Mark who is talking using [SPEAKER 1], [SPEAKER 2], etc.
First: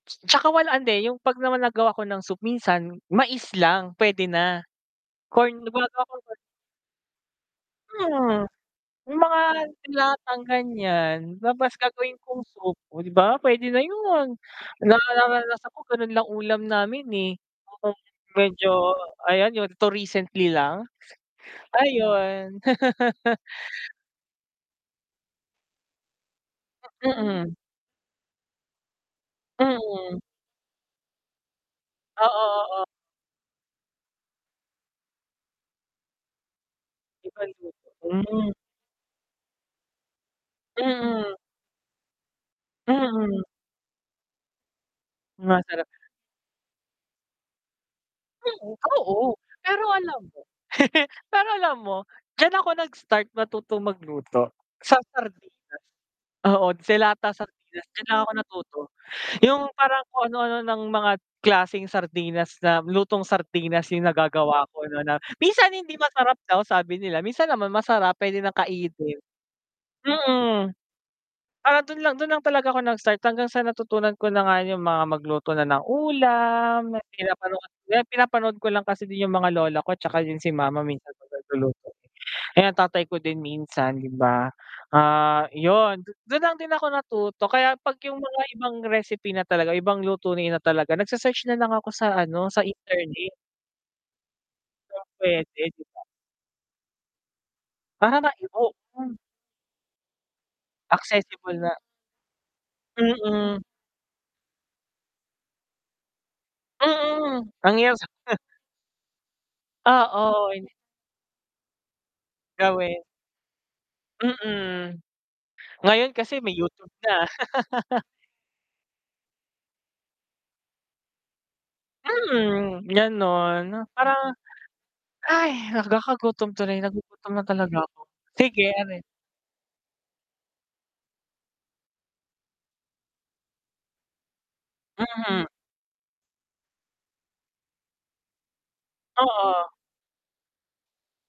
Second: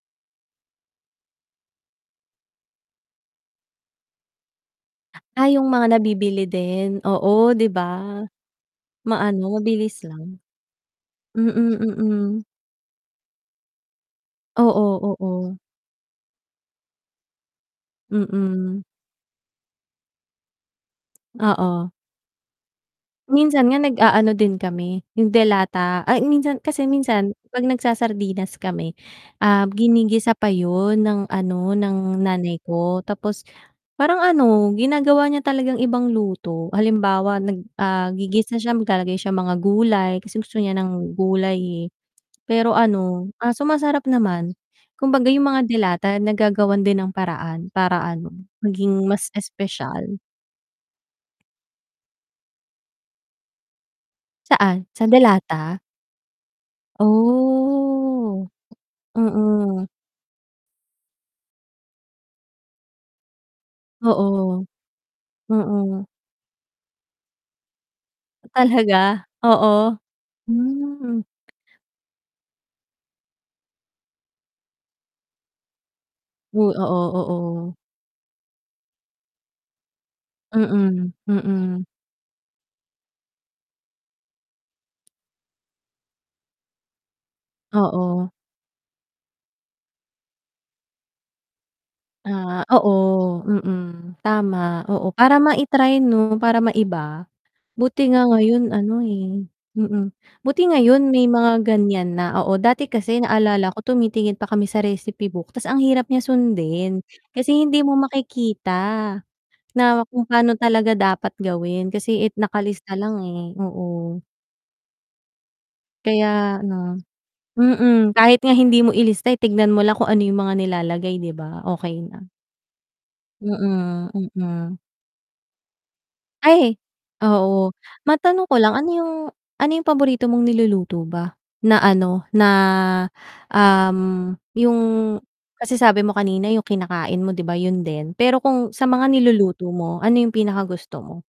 [SPEAKER 1] 'Tsaka wala hindi, yung 'pag naman nagawa ako ng soup minsan mais lang puwede na,
[SPEAKER 2] Ah,
[SPEAKER 1] corn
[SPEAKER 2] yung mga
[SPEAKER 1] gumagawa ko corn.
[SPEAKER 2] nabibili din? Oo 'di ba?
[SPEAKER 1] Hmm, yung mga
[SPEAKER 2] Maano, mabilis lang.
[SPEAKER 1] de-latang ganiyan, tapos
[SPEAKER 2] Mm,
[SPEAKER 1] gagawin
[SPEAKER 2] mm.
[SPEAKER 1] kong soup, oh, 'di ba puwede na yun,
[SPEAKER 2] Oo, oo.
[SPEAKER 1] nararanasan ko ganun lang ulam namin, eh, kung
[SPEAKER 2] Mm.
[SPEAKER 1] medyo ayan yun, 'to recently lang.
[SPEAKER 2] Oo.
[SPEAKER 1] Ayon.
[SPEAKER 2] Minsan nga nag-aano din kami, yung de-lata, ay minsan kasi minsan,
[SPEAKER 1] Mm.
[SPEAKER 2] kapag nagsa-sardinas kami, um,
[SPEAKER 1] Mm.
[SPEAKER 2] ginigisa pa yun, ng ano, ng
[SPEAKER 1] Oo,
[SPEAKER 2] nanay
[SPEAKER 1] oo.
[SPEAKER 2] ko. Tapos parang ano ginagawa niya talagang ibang luto, halimbawa
[SPEAKER 1] Ibang
[SPEAKER 2] nag,
[SPEAKER 1] luto
[SPEAKER 2] ah,
[SPEAKER 1] hmm.
[SPEAKER 2] gigisa siya maglalagay siya mga gulay, kasi gusto niya ng
[SPEAKER 1] Mm.
[SPEAKER 2] gulay, eh. Pero ano,
[SPEAKER 1] Mm.
[SPEAKER 2] ah, sumasarap naman kumbaga yung mga
[SPEAKER 1] Sumasarap
[SPEAKER 2] de-lata nagagawan din ng paraan para ano,
[SPEAKER 1] Oo,
[SPEAKER 2] maging
[SPEAKER 1] oo.
[SPEAKER 2] mas
[SPEAKER 1] Pero
[SPEAKER 2] espesyal.
[SPEAKER 1] alam mo pero alam mo, diyan ako nag-start matutong magluto
[SPEAKER 2] Saan?
[SPEAKER 1] sa
[SPEAKER 2] Sa
[SPEAKER 1] sardinas.
[SPEAKER 2] de-lata?
[SPEAKER 1] Oo, de-lata sardinas diyan lang ako
[SPEAKER 2] Oh.
[SPEAKER 1] natuto yung
[SPEAKER 2] Mm.
[SPEAKER 1] parang kung ano-ano ng mga klaseng sardinas na, lutong sardinas yung
[SPEAKER 2] Oo.
[SPEAKER 1] nagagawa ko no'n na minsan hindi
[SPEAKER 2] Mm.
[SPEAKER 1] masarap daw sabi nila, minsan naman masarap puwede ng
[SPEAKER 2] Talaga?
[SPEAKER 1] kainin.
[SPEAKER 2] Oo,
[SPEAKER 1] Mm,
[SPEAKER 2] hmm.
[SPEAKER 1] ah, dun lang dun lang talaga ako nag-start hanggang sa natutunan ko na nga yung mga magluto na ng
[SPEAKER 2] Hoy
[SPEAKER 1] ulam, mga
[SPEAKER 2] oo,
[SPEAKER 1] pinapanood
[SPEAKER 2] oo.
[SPEAKER 1] pinapanood ko lang kasi din yung mga lola ko 'tsaka yun si mama
[SPEAKER 2] Mm,
[SPEAKER 1] minsan 'pag
[SPEAKER 2] mm.
[SPEAKER 1] nagluluto, eh, ang tatay ko din minsan 'di ba, ah, yun, dun lang din ako natuto kaya 'pag yung
[SPEAKER 2] Oo.
[SPEAKER 1] mga ibang recipe na talaga ibang luto na talaga nagse-search na lang ako sa ano sa
[SPEAKER 2] Ah,
[SPEAKER 1] internet.
[SPEAKER 2] oo, mm, tama,
[SPEAKER 1] Yun,
[SPEAKER 2] oo, para
[SPEAKER 1] puwede 'di
[SPEAKER 2] ma-i-try
[SPEAKER 1] ba?
[SPEAKER 2] no, para maiba. Buti
[SPEAKER 1] Para
[SPEAKER 2] nga
[SPEAKER 1] mai o
[SPEAKER 2] ngayon ano,
[SPEAKER 1] hmm.
[SPEAKER 2] eh mm buti ngayon may
[SPEAKER 1] Accessible
[SPEAKER 2] mga
[SPEAKER 1] na
[SPEAKER 2] ganiyan na, oo dati kasi
[SPEAKER 1] Mm.
[SPEAKER 2] naalala ko tumitingin pa kami sa recipe book ta's ang hirap niya sundin.
[SPEAKER 1] Mm,
[SPEAKER 2] Kasi hindi mo
[SPEAKER 1] nangyari sa
[SPEAKER 2] makikita, na kung
[SPEAKER 1] Oo.
[SPEAKER 2] paano talaga dapat gawin. Kasi it nakalista
[SPEAKER 1] Gawin.
[SPEAKER 2] lang, eh, oo.
[SPEAKER 1] Mm. Ngayon kasi may
[SPEAKER 2] Kaya
[SPEAKER 1] YouTube
[SPEAKER 2] ano
[SPEAKER 1] na.
[SPEAKER 2] mm. Kahit nga hindi mo ilista, eh, tignan mo lang kung ano yung mga nilalagay di ba, okey na.
[SPEAKER 1] Mhm, ganon,
[SPEAKER 2] Mm,
[SPEAKER 1] parang
[SPEAKER 2] mm.
[SPEAKER 1] ay nagkakagutom
[SPEAKER 2] Ay,
[SPEAKER 1] tuloy. Nagugutom na
[SPEAKER 2] oo,
[SPEAKER 1] talaga ako,
[SPEAKER 2] matanong ko
[SPEAKER 1] sige
[SPEAKER 2] lang, ano
[SPEAKER 1] ano yun?
[SPEAKER 2] yung ano yung paborito mong niluluto ba, na ano na, um, yung
[SPEAKER 1] Mhm.
[SPEAKER 2] kasi sabi mo kanina yung kinakain mo 'di ba, yun din, pero kung sa mga niluluto
[SPEAKER 1] Oo.
[SPEAKER 2] mo ano yung pinaka gusto mo?